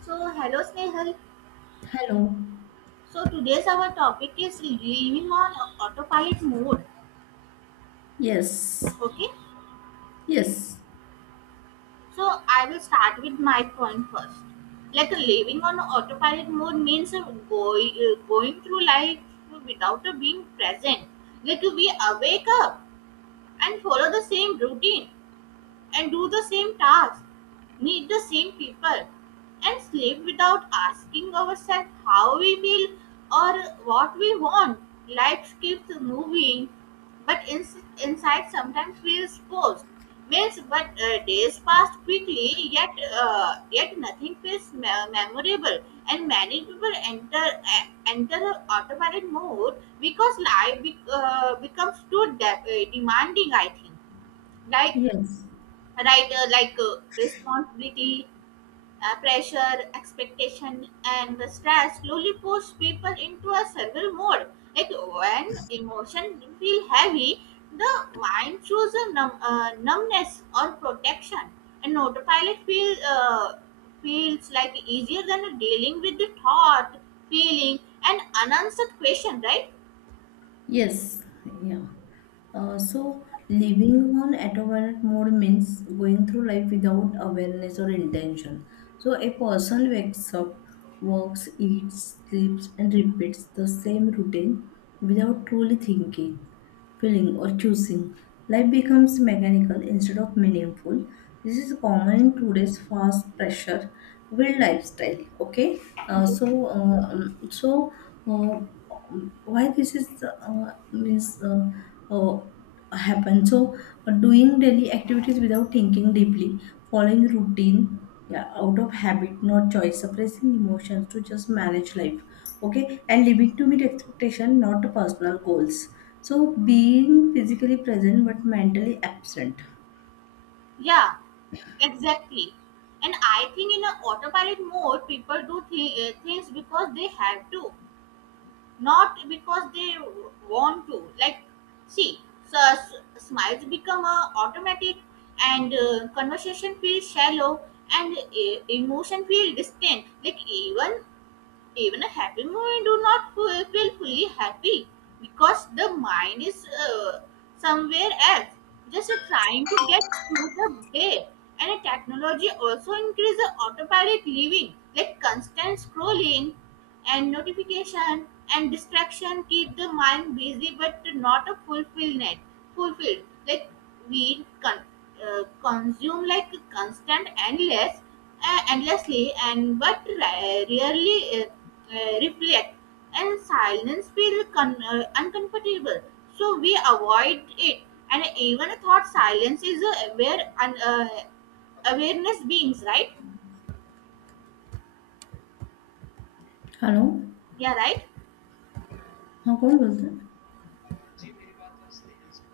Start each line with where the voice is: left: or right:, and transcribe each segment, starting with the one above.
right: So, hello Snehal.
left: Hello.
right: So, today's our topic is living on autopilot mode.
left: Yes.
right: Okay.
left: Yes.
right: So, I will start with my point first. Like living on autopilot mode means going through life without being present. Like we awake up and follow the same routine and do the same task, meet the same people, and sleep without asking ourselves how we feel or what we want. Life keeps moving, but inside sometimes feels forced. Means, but days pass quickly, yet nothing feels memorable, and many people enter a automatic mode because life becomes too demanding. I think like
left: Yes.
right: right, like responsibility, pressure, expectation and the stress slowly push people into a survival mode. Like when emotion feel heavy, the mind shows a numbness or protection, and autopilot feels like easier than dealing with the thought, feeling and unanswered question, right?
left: Yes. So living on autopilot mode means going through life without awareness or intention. So a person wakes up, walks, eats, sleeps, and repeats the same routine without truly thinking, feeling, or choosing. Life becomes mechanical instead of meaningful. This is common in today's fast pressure, filled lifestyle. Okay, uh,
right: Okay,
left: so uh, um, so. Uh, why this is this uh, happen so doing daily activities without thinking deeply, following routine, yeah, out of habit not choice, suppressing emotions to just manage life. Okay, and living to meet expectation not personal goals, so being physically present but mentally absent.
right: yeah. Exactly. And I think in an autopilot mode, people do things because they have to, not because they want to. Like, see, so, s smiles become automatic, and conversation feels shallow, and emotion feel distant. Like even a happy moment do not feel fully happy because the mind is somewhere else, just trying to get through the day. And technology also increase the autopilot living, like constant scrolling and notification and distraction keep the mind busy but not a fulfillment fulfilled. Like we consume like constant endless, endlessly, and but rarely reflect, and silence feels uncomfortable, so we avoid it. And even thought silence is aware and awareness beings, right?
left: Hello.
right: Yeah, right.
left: हाँ कौन बोलता है.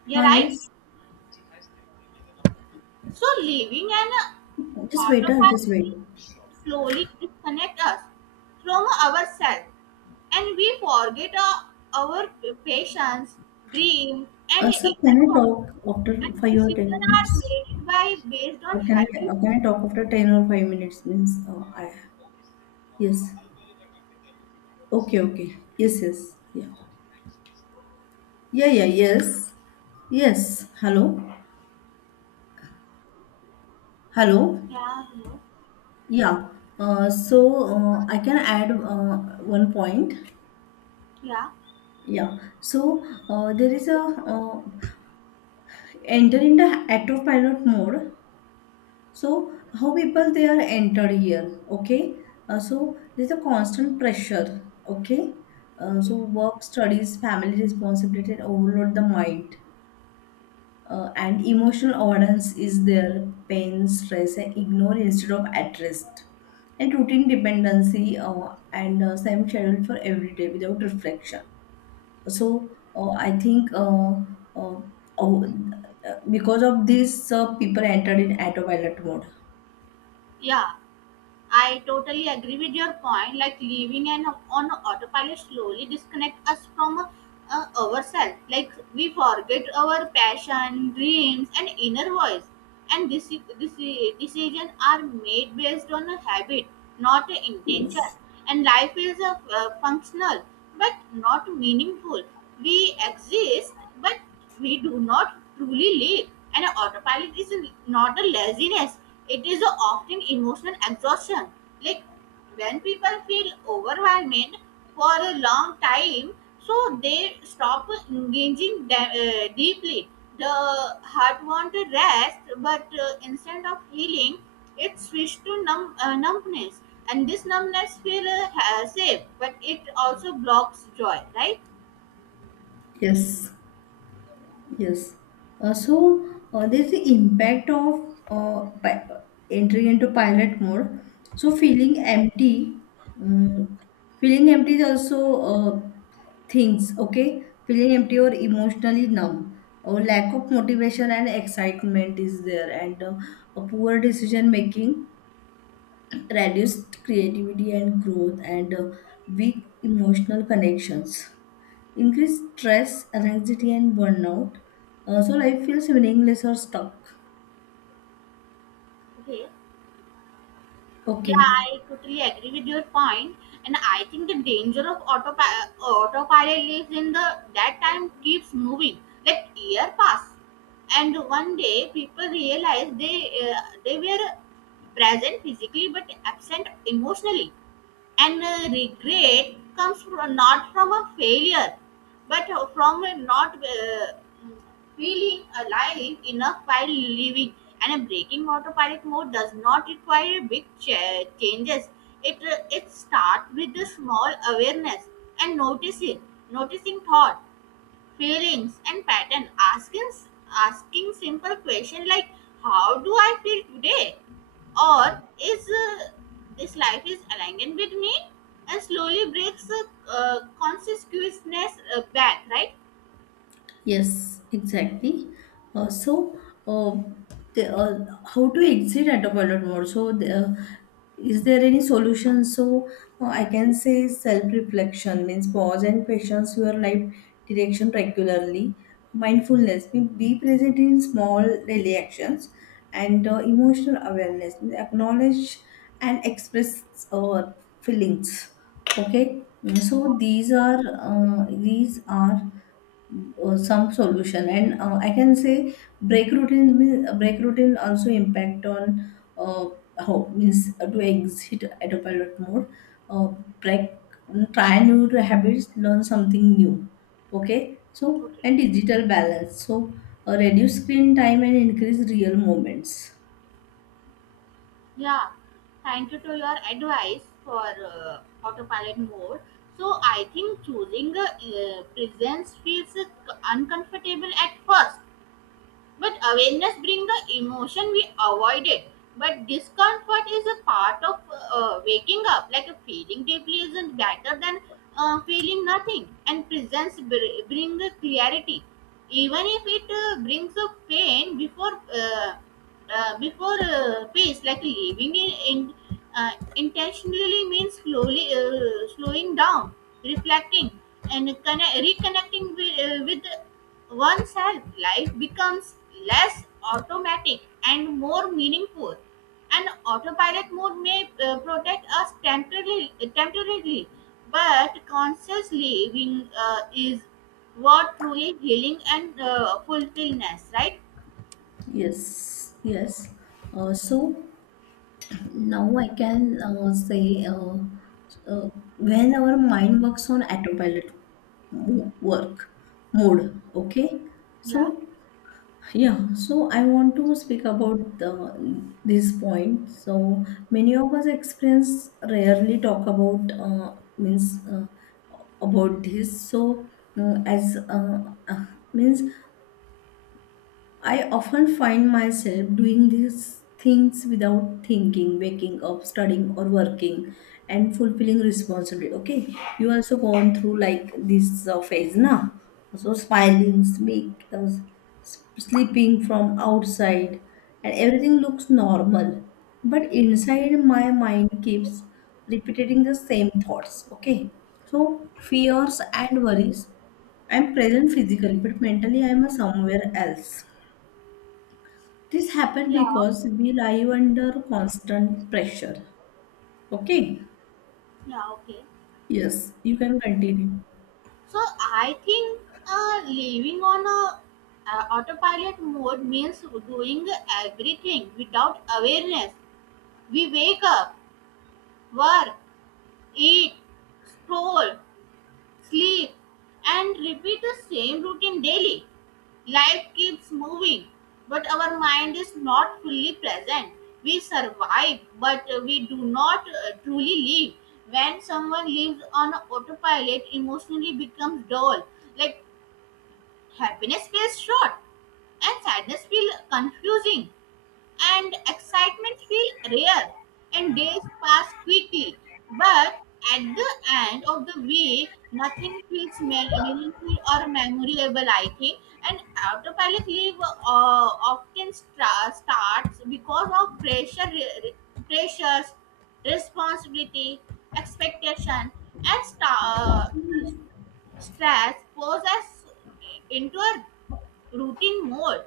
right: Yeah,
left: हाँ
right: right.
left: Yes.
right: So living an
left: just wait. Just
right: autopilot
left: wait.
right: slowly disconnect us from ourselves, and we forget our patience, dream and
left: Sir, can
right: inner
left: I
right: work.
left: talk after
right: And
left: five or ten
right: decisions
left: minutes?
right: are made by based
left: Uh,
right: on
left: can I
right: habit.
left: uh, can I talk after ten or five minutes? Means I Yes. Okay, okay. Yes, yes. Yeah, yeah. Yes, yes. Hello, hello.
right: Yeah, hello.
left: Yeah. Uh, so I can add one point.
right: Yeah,
left: Yeah. So there is a enter in the autopilot mode. So how people they are entered here, okay? So there's a constant pressure, okay? Uh,
right: okay.
left: so work, studies, family responsibility, and overload the mind, and emotional avoidance is there. Pain, stress, and ignore instead of addressed, and routine dependency and same schedule for every day without reflection. So uh, oh, because of this, people entered in autopilot mode.
right: Yeah, I totally agree with your point. Like living and on autopilot slowly disconnect us from ourselves. Like we forget our passion, dreams, and inner voice. And this decision are made based on a habit, not a intention.
left: Yes.
right: And life is a functional but not meaningful. We exist, but we do not truly live, and autopilot is not a laziness. It is a often emotional exhaustion. Like when people feel overwhelmed for a long time, so they stop engaging deeply. The heart wants to rest, but instead of healing, it switches to numb, numbness. And this numbness feels safe, but it also blocks joy, right?
left: Yes, yes. Uh, so there's the impact of entering into pilot mode. So um, feeling empty is also things. Okay, feeling empty or emotionally numb, or lack of motivation and excitement is there, and a poor decision making, reduced creativity and growth, and weak emotional connections, increased stress, anxiety, and burnout. So life feels meaningless or stuck.
right: Okay. Yeah,
left: Okay.
right: I totally agree with your point, and I think the danger of autopilot lives in the that time keeps moving. Like year pass, and one day people realize they were present physically but absent emotionally. And regret comes from, not from a failure, but from a not feeling alive enough while living. And a breaking autopilot mode does not require big changes. It starts with the small awareness and noticing thought, feelings and pattern, asking asking simple question like, how do I feel today? Or is this life is aligned with me? And slowly breaks consciousness back, right?
left: Yes, exactly. Uh, so, uh, how to exit autopilot mode? Is there any solution? So, I can say self-reflection means pause and questions your life direction regularly. Mindfulness means be present in small daily actions. And emotional awareness, acknowledge and express feelings. Okay. Mm, so these are some solution, and I can say break routine. Means break routine also impact on uh, how means to exit autopilot mode. uh, Break, try new habits, learn something new. Okay. So
right: Okay,
left: and digital balance, so reduce screen time and increase real moments.
right: yeah, thank you to your advice for autopilot mode. So I think choosing presence feels uncomfortable at first. But awareness brings the emotion we avoided. But discomfort is a part of waking up. Like a feeling deeply isn't better than feeling nothing. And presence brings the clarity, even if it brings a pain before peace. Like living in intentionally means slowly slowing down, reflecting, and reconnecting with oneself. Life becomes less automatic and more meaningful. An autopilot mode may protect us temporarily, but conscious living is what truly healing and fulfillment, right?
left: Yes, yes. Uh, so now I can say uh, when our mind works on autopilot mo- work mode, okay? So
right: Yeah,
left: yeah, so I want to speak about the this point. So many of us experience rarely talk about, means about this. So as uh, means I often find myself doing these things without thinking, waking up, studying, or working, and fulfilling responsibility. Okay, you also gone through like this phase now. So smiling, speak, sleeping from outside, and everything looks normal. But inside, my mind keeps repeating the same thoughts. Okay, so fears and worries. I'm present physically, but mentally, I'm somewhere else. This happened
right: yeah,
left: because we live under constant pressure. Okay?
right: yeah, okay.
left: Yes, you can continue.
right: So I think living on a autopilot mode means doing everything without awareness. We wake up, work, eat, scroll, sleep, and repeat the same routine daily. Life keeps moving, but our mind is not fully present. We survive, but we do not truly live. When someone lives on autopilot, emotionally becomes dull. Like happiness feels short, and sadness feels confusing, and excitement feels rare, and days pass quickly. But at the end of the week, nothing feels meaningful or memorable, I think. And autopilot leave often starts because of pressures, responsibility, expectation, and uh, stress poses into a routine mode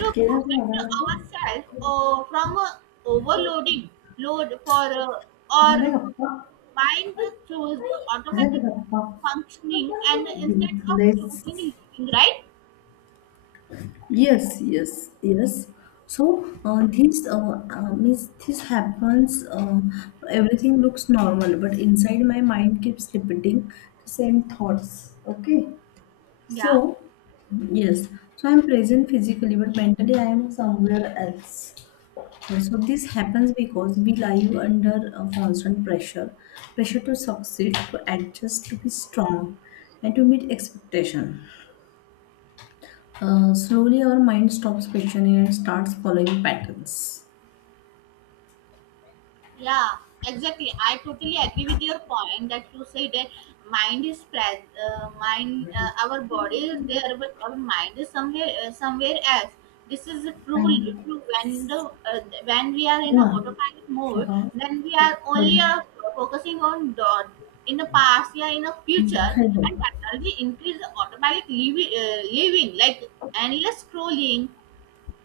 right: to
left: केला ते
right: protect
left: झाला गप्पा.
right: ourselves from overloading load for our
left: झाल्या गप्पा.
right: mind to choose
left: झाल्या का
right: automatic
left: गप्पा.
right: functioning and instead of
left: Useless.
right: choosing living, right?
left: Yes, yes, yes. So this happens. Everything looks normal, but inside my mind keeps repeating the same thoughts. Okay.
right: Yeah.
left: So, yes, so I'm present physically, but mentally I am somewhere else. So, this happens because we live under a constant pressure to succeed, to adjust, to be strong, and to meet expectation. Slowly, our mind stops questioning and starts following patterns.
right: Yeah, exactly. I totally agree with your point that you said that mind is present. Mind, our body is there, but our mind is somewhere somewhere else. This is true.
left: And
right: True, when the when we are in a
left: yeah.
right: autopilot mode,
left: Uh-huh.
right: then we are
left: But
right: only focusing on the in the past, yeah, in the future,
left: hello.
right: and technology increase the automatic living like endless scrolling,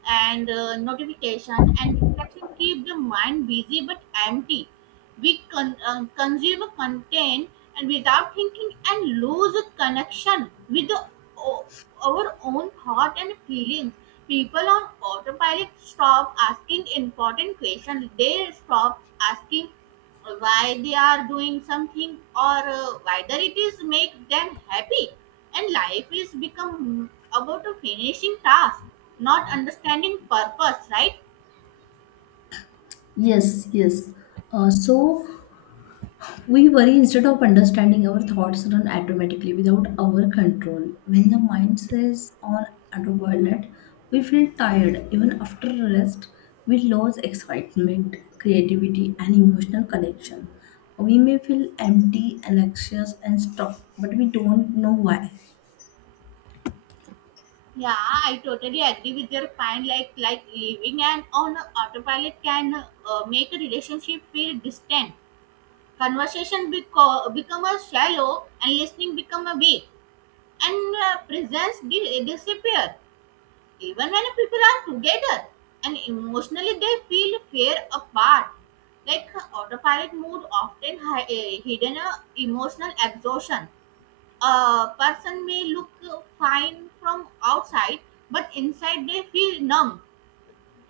right: and notification and distraction keep the mind busy but empty. We consume content and without thinking and lose a connection with the, o- our own thought and feelings. People on autopilot stop asking important questions, they stop asking why they are doing something or whether it is make them happy, and life is become about a finishing task, not understanding purpose, right?
left: Yes, yes. So we worry instead of understanding. Our thoughts run automatically without our control. When the mind says on autopilot, we feel tired even after rest. We lose excitement, creativity, and emotional connection. We may feel empty, anxious, and stuck, but we don't know why.
right: Yeah, I totally agree with your point, like living and on autopilot can make a relationship feel distant, conversation become a shallow, and listening become a weak, and presence disappear even when people are together, and emotionally they feel fear apart. Like autopilot mode often hidden a emotional exhaustion. A person may look fine from outside, but inside they feel numb,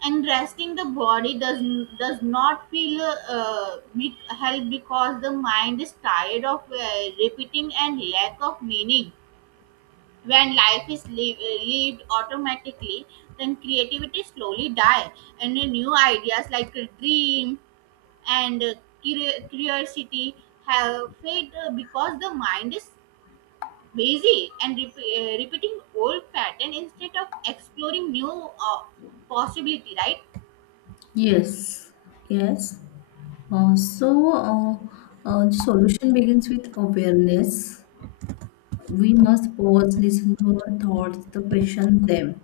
right: and resting the body does not feel help because the mind is tired of repeating and lack of meaning. When life lived automatically, then creativity slowly die, and the new ideas like a dream and curiosity have fade because the mind is busy and repeating old pattern instead of exploring new uh, possibility, right?
left: Yes, yes. Uh, so, uh, the solution begins with awareness. We must pause, listen to our thoughts, to question them.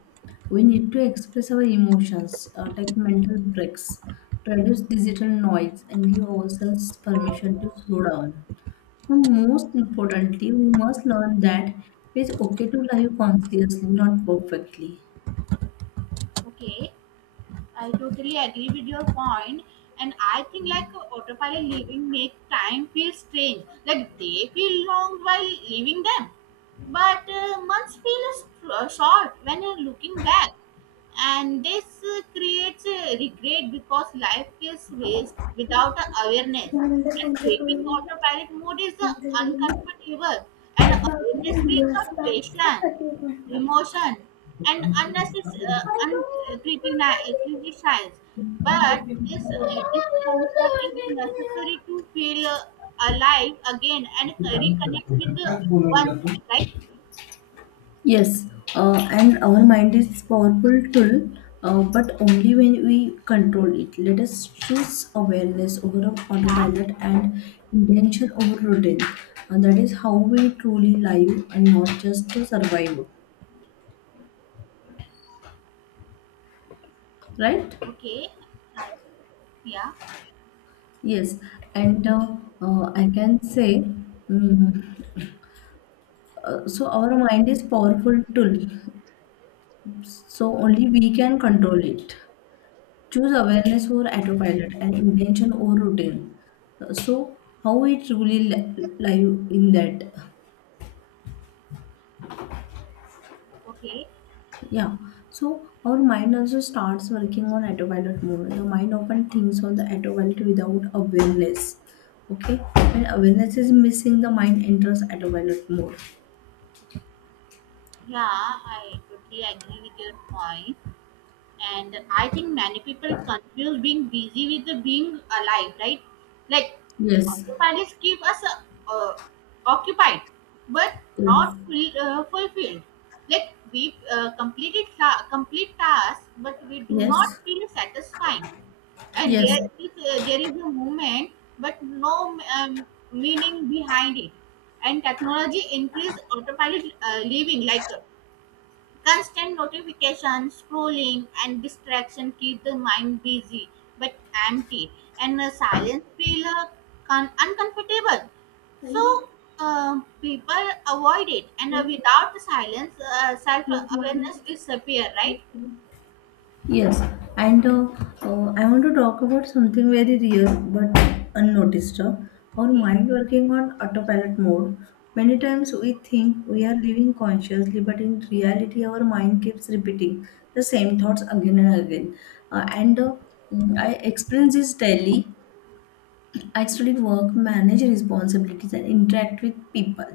left: We need to express our emotions, take mental breaks, reduce digital noise, and give ourselves permission to slow down. And most importantly, we must learn that it's okay to live consciously, not perfectly.
right: Okay. I totally agree with your point, and I think like autopilot living make time feel strange. Like they feel long while leaving them, but months feel short when you're looking back, and this creates regret because life is waste without a awareness.
left: यानंतर
right: And
left: तुमचे थोडं
right: taking autopilot mode is uncomfortable, and awareness brings a patience emotion and unnecessary uh,
left: इंटरव्ह्यूने.
right: uncriticized, but this discomfort is necessary to feel alive again and reconnect with the oneself, right?
left: Yes, and our mind is powerful tool, but only when we control it. Let us choose awareness over
right: Yeah,
left: autopilot and intention over routine. And that is how we truly live and not just to survive, right?
right: okay. I, yeah,
left: Yes, and I can say, mm, our mind is powerful tool, so only we can control it. Choose awareness over autopilot and intention over routine. So how it really li- live in that.
right: okay,
left: Yeah, so our mind also starts working on autopilot mode. The mind often thinks on the autopilot without awareness. Okay, when awareness is missing the mind enters autopilot mode.
right: yeah, I totally agree with your point. And I think many people confuse being busy with the being alive, right? Like
left: Yes,
right: autopilots keep us uh, occupied but not fulfilled. Like we complete tasks, but we do not feel satisfying, and
left: yes, yes,
right: there is a movement but no meaning behind it. And technology increased autopilot living, like constant notifications, scrolling, and distraction keep the mind busy but empty, and silence feel uncomfortable. So people avoid it, and without silence, self awareness disappear, right?
left: yes. Yes, and I want to talk about something very real but unnoticed. Our
right: Okay.
left: mind working on autopilot mode. Many times we think we are living consciously, but in reality, our mind keeps repeating the same thoughts again and again. And I experience this daily. I studied work, manage responsibilities, and interact with people.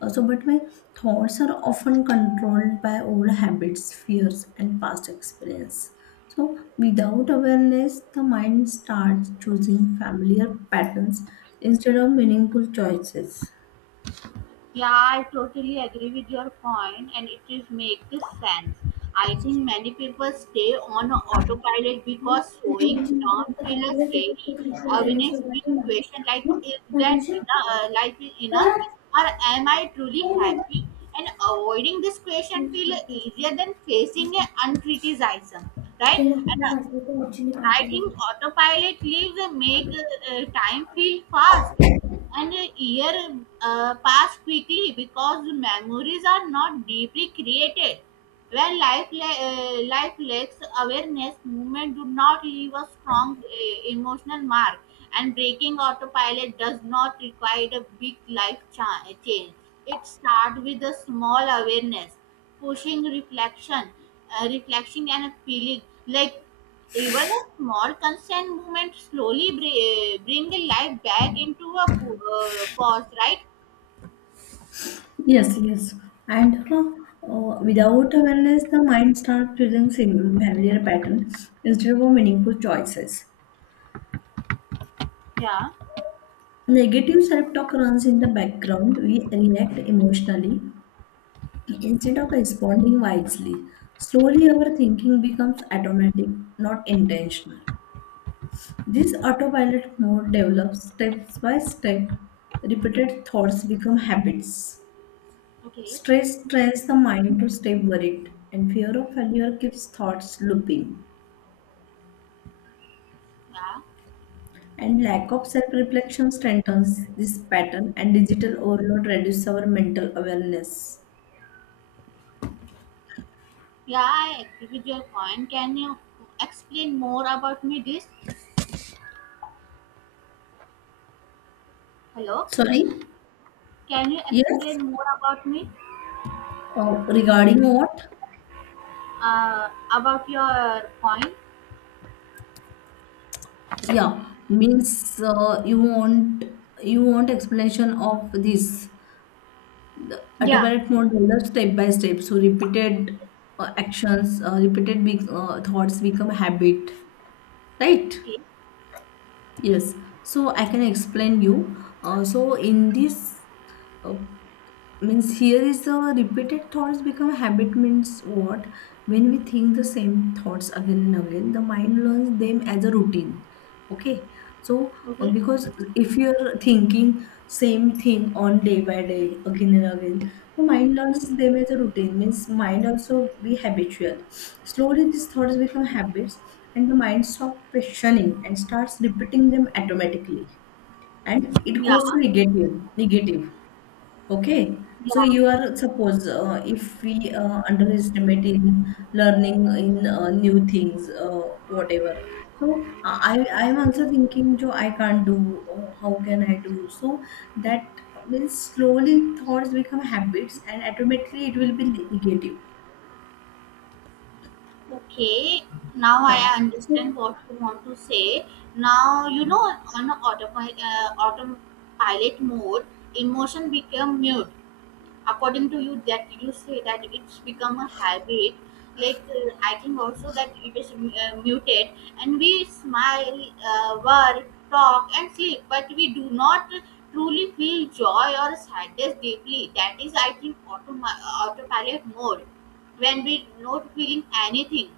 left: Also, but my thoughts are often controlled by old habits, fears, and past experience. So, without awareness, the mind starts choosing familiar patterns instead of meaningful choices.
right: Yeah, I totally agree with your point, and it is make this sense. I think many people stay on autopilot because slowing down feels scary. Awareness being question like, is that enough? Life is enough, or am I truly happy? And avoiding this question feels easier than facing a uncriticism, right? And I think autopilot leaves and make time feel fast, and a year pass quickly because memories are not deeply created. When life lacks awareness, movement do not leave a strong emotional mark, and breaking autopilot does not require a big life change. It starts with a small awareness, pushing reflection, reflection and feeling, like even a small consent movement slowly bring life back into a pause, right?
left: Yes, yes. And without awareness, the mind starts choosing familiar patterns instead of meaningful choices.
right: Yeah.
left: Negative self-talk runs in the background. We react emotionally instead of responding wisely. Slowly, our thinking becomes automatic, not intentional. This autopilot mode develops step by step. Repeated thoughts become habits.
right: Okay.
left: Stress trains the mind to stay worried, and fear of failure keeps thoughts looping.
right: Yeah,
left: And lack of self reflection strengthens this pattern, and digital overload reduces our mental awareness.
right: yeah, I agree with your point. Can you explain more about me this? Hello,
left: Sorry?
right: can you
left: Yes?
right: explain more about me?
left: Oh, regarding what?
right: About your point?
left: Yeah, means you want explanation of this.
right: Yeah.
left: Autopilot mode develops step by step. So repeated thoughts become habit, right?
right: Okay,
left: Yes, so I can explain you. So in this uh, means here is the repeated thoughts become habit means what. When we think the same thoughts again and again the mind learns them as a routine. Okay, so
right: okay,
left: because if you're thinking same thing on day by day again and again, so mind learns them as a routine, means mind also be habitual. Slowly these thoughts become habits, and the mind stops questioning and starts repeating them automatically, and it
right: yeah,
left: goes to negative. Okay, so you
right: yeah.
left: are suppose, if we underestimate in learning in new things, whatever. So I am also thinking, jo I can't do. Oh, how can I do? So that means slowly thoughts become habits, and automatically it will be negative.
right: Okay, now
left: Yeah.
right: I
left: So,
right: understand what you want to say. Now, you know, on autopilot, autopilot mode, emotion become mute. According to you, that you say that it's become a habit. Like I think also that it is muted, and we smile, work, talk, and sleep, but we do not truly feel joy or sadness deeply. That is, I think, autopilot mode when we not feeling anything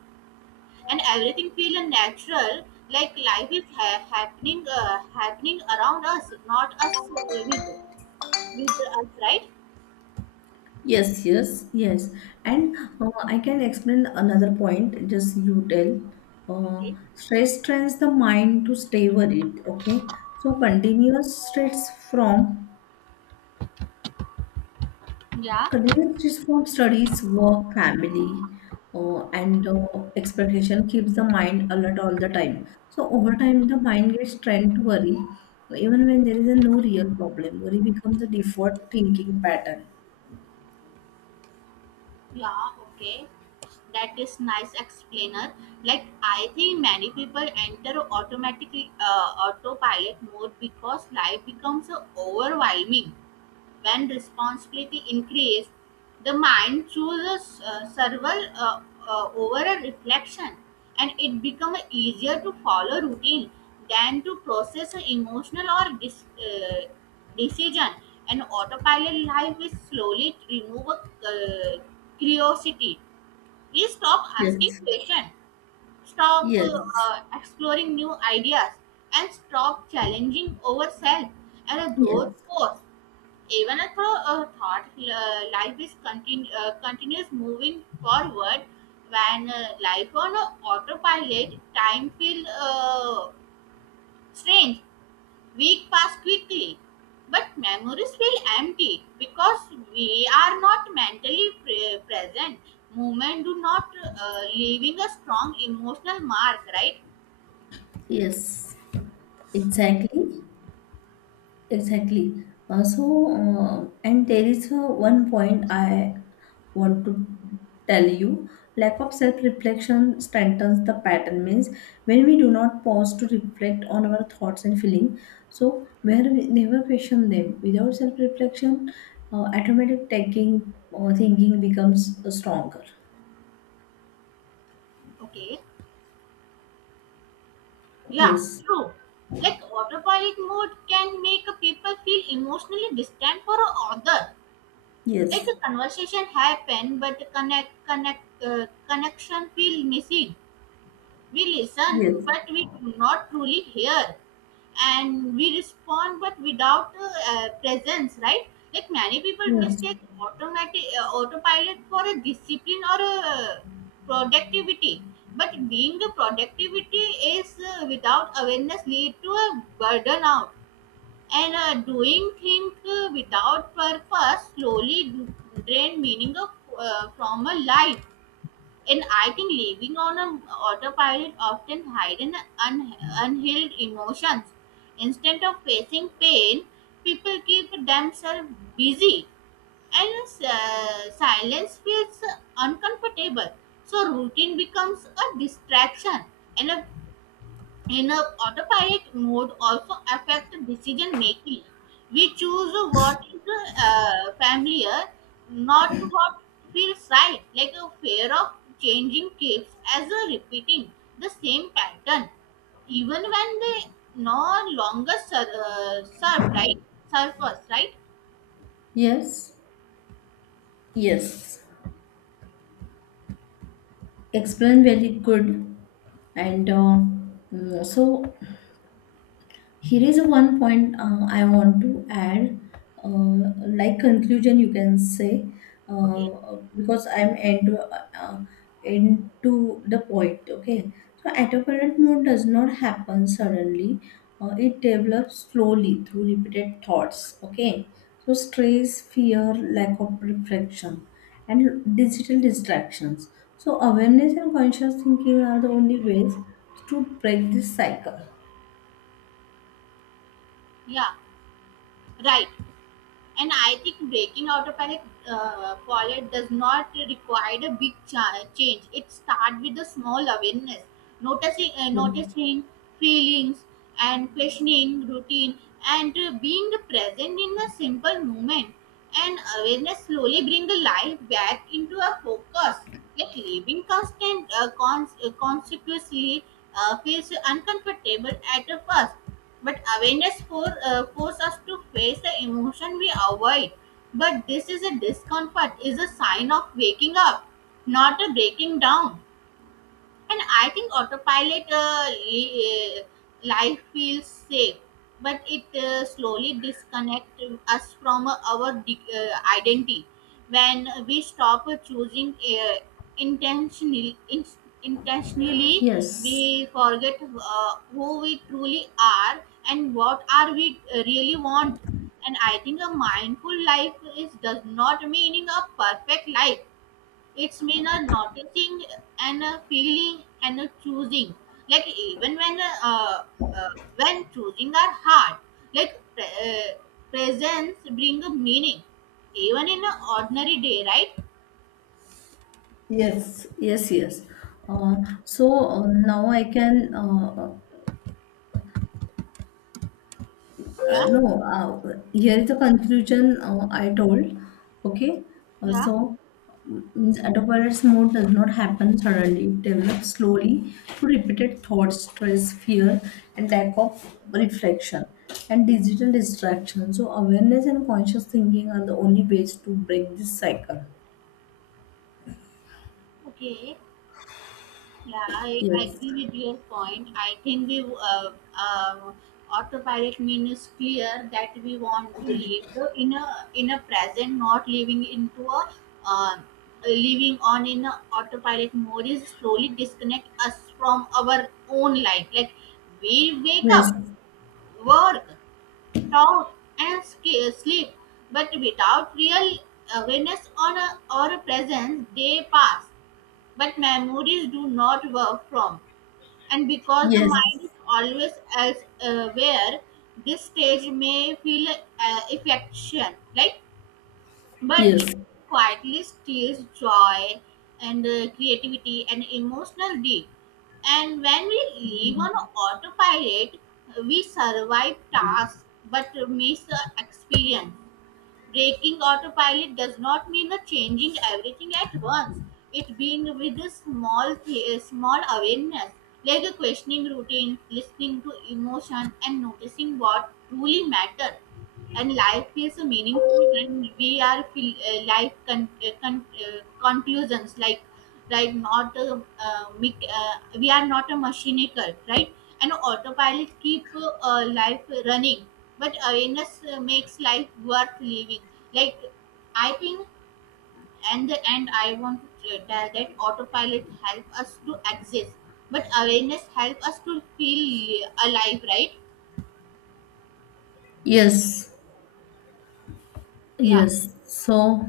right: and everything feel natural, like life is happening around us, not us with us, right?
left: yes, yes, yes. And I can explain another point, just you tell. Uh,
right: Okay.
left: stress trains the mind to stay worried, okay? So from
right: Yeah.
left: continuous stress from studies, work, family, and expectation keeps the mind alert all the time. So over time, the mind gets trained to worry, even when there is a no real problem. Worry becomes a default thinking pattern.
right: Yeah, okay, that is nice explainer. Like, I think many people enter automatically autopilot mode because life becomes overwhelming. When responsibility increases, the mind chooses survival over a reflection, and it becomes easier to follow routine than to process an emotional or decision. And autopilot life is slowly remove curiosity. We stop asking
left: Yes,
right: questions, stop
left: yes,
right: exploring new ideas, and stop challenging ourselves and a growth
left: yes.
right: force even through a thought, life is continuous moving forward. When life on a autopilot, time feels strange. Week pass quickly, but memories feel empty because we are not mentally present. Movement do not leaving a strong emotional mark, right?
left: Yes, exactly, exactly. So, and there is one point I want to tell you. Lack of self-reflection strengthens the pattern. Means when we do not pause to reflect on our thoughts and feeling, so where we never question them. Without self-reflection, automatic taking or thinking becomes stronger.
right: Okay. Yeah,
left: Yes,
right: true. Like autopilot mode can make a people feel emotionally distant for other, like
left: yes,
right: a conversation happen but uh, connection feel missing. We listen
left: yes,
right: but we do not truly hear, and we respond but without presence, right? Like many people
left: yes,
right: mistake automatic autopilot for a discipline or a productivity, but being the productivity is without awareness lead to a burden out, and doing things without purpose slowly drain meaning of, from a life. And I think living on an autopilot often hidden unhealed emotions. Instead of facing pain, people keep themselves busy, and silence feels uncomfortable. So routine becomes a distraction and a in a autopilot mode also affect decision making. We choose what is familiar, not what feels right, like a fear of changing keeps as a repeating the same pattern, even when they no longer serve right, serve us, right?
left: yes, yes. Explained very good, and mm, so here is one point I want to add, uh, like conclusion, you can say,
right: Okay,
left: because I'm into the point. Okay, so autopilot mode does not happen suddenly. It develops slowly through repeated thoughts. Okay, so stress, fear, lack of reflection, and digital distractions. So awareness and conscious thinking are the only ways to break this cycle.
right: yeah, right. And I think breaking out of an wallet does not require a big change. It starts with a small awareness,
left: Yeah.
right: noticing feelings and questioning routine, and being present in a simple moment. And awareness slowly brings the life back into a focus. Like living conspicuously feels uncomfortable at first, but awareness force us to face the emotion we avoid, but this is a discomfort is a sign of waking up, not a breaking down. And I think life feels safe, but it slowly disconnects us from our identity when we stop choosing intentionally. Intentionally,
left: Yes,
right: we forget who we truly are and what are we really want. And I think a mindful life is does not meaning a perfect life, it's mean a noticing and a feeling and a choosing. Like even uh, when choosing are hard, like presence bring a meaning, even in an ordinary day, right?
left: yes, yes, yes. Uh, so now I can
right: Yeah,
left: no. Here is the conclusion I told. Okay.
right: yeah.
left: So mm, means adolescence mode does not happen suddenly. It develops slowly through repeated thoughts, stress, fear, and lack of reflection and digital distraction. So awareness and conscious thinking are the only ways to break this cycle.
right: Okay. Yeah, I
left: Yes.
right: agree with your point. I think we uh, autopilot means clear that we want to live in a present, not living into a uh, living on in a autopilot mode is slowly disconnect us from our own life. Like we wake
left: Yes.
right: up, work, talk, and sleep, but without real awareness on a, or a presence, they pass. But memories do not work from, and because the
left: Yes.
right: mind is always as aware, this stage may feel affection like, but
left: Yes.
right: it quietly steals joy and creativity and emotional deep. And when we live on autopilot, we survive tasks but miss the experience. Breaking autopilot does not mean a changing everything at once. It being with a small awareness, like a questioning routine, listening to emotion, and noticing what truly matters. And life feels meaningful when we are feel, conclusions like not mech- we are not a mechanical, right? And autopilot keep life running, but awareness makes life worth living. Like, I think, and the end I want to tell that autopilot help us to exist, but awareness help us to feel alive, right?
left: Yes,
right: Yeah.
left: yes. So,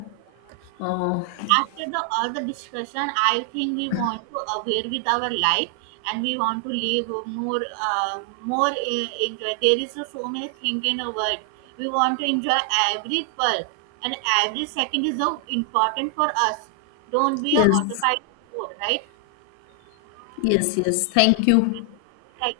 left: uh,
right: After the all the discussion, I think we want to aware with our life, and we want to live more enjoy. There is so many things in a world we want to enjoy. Every pearl and every second is so important for us. Don't be a
left: yes,
right: autopilot mode, right?
left: yes, yes. Thank you.
right: Like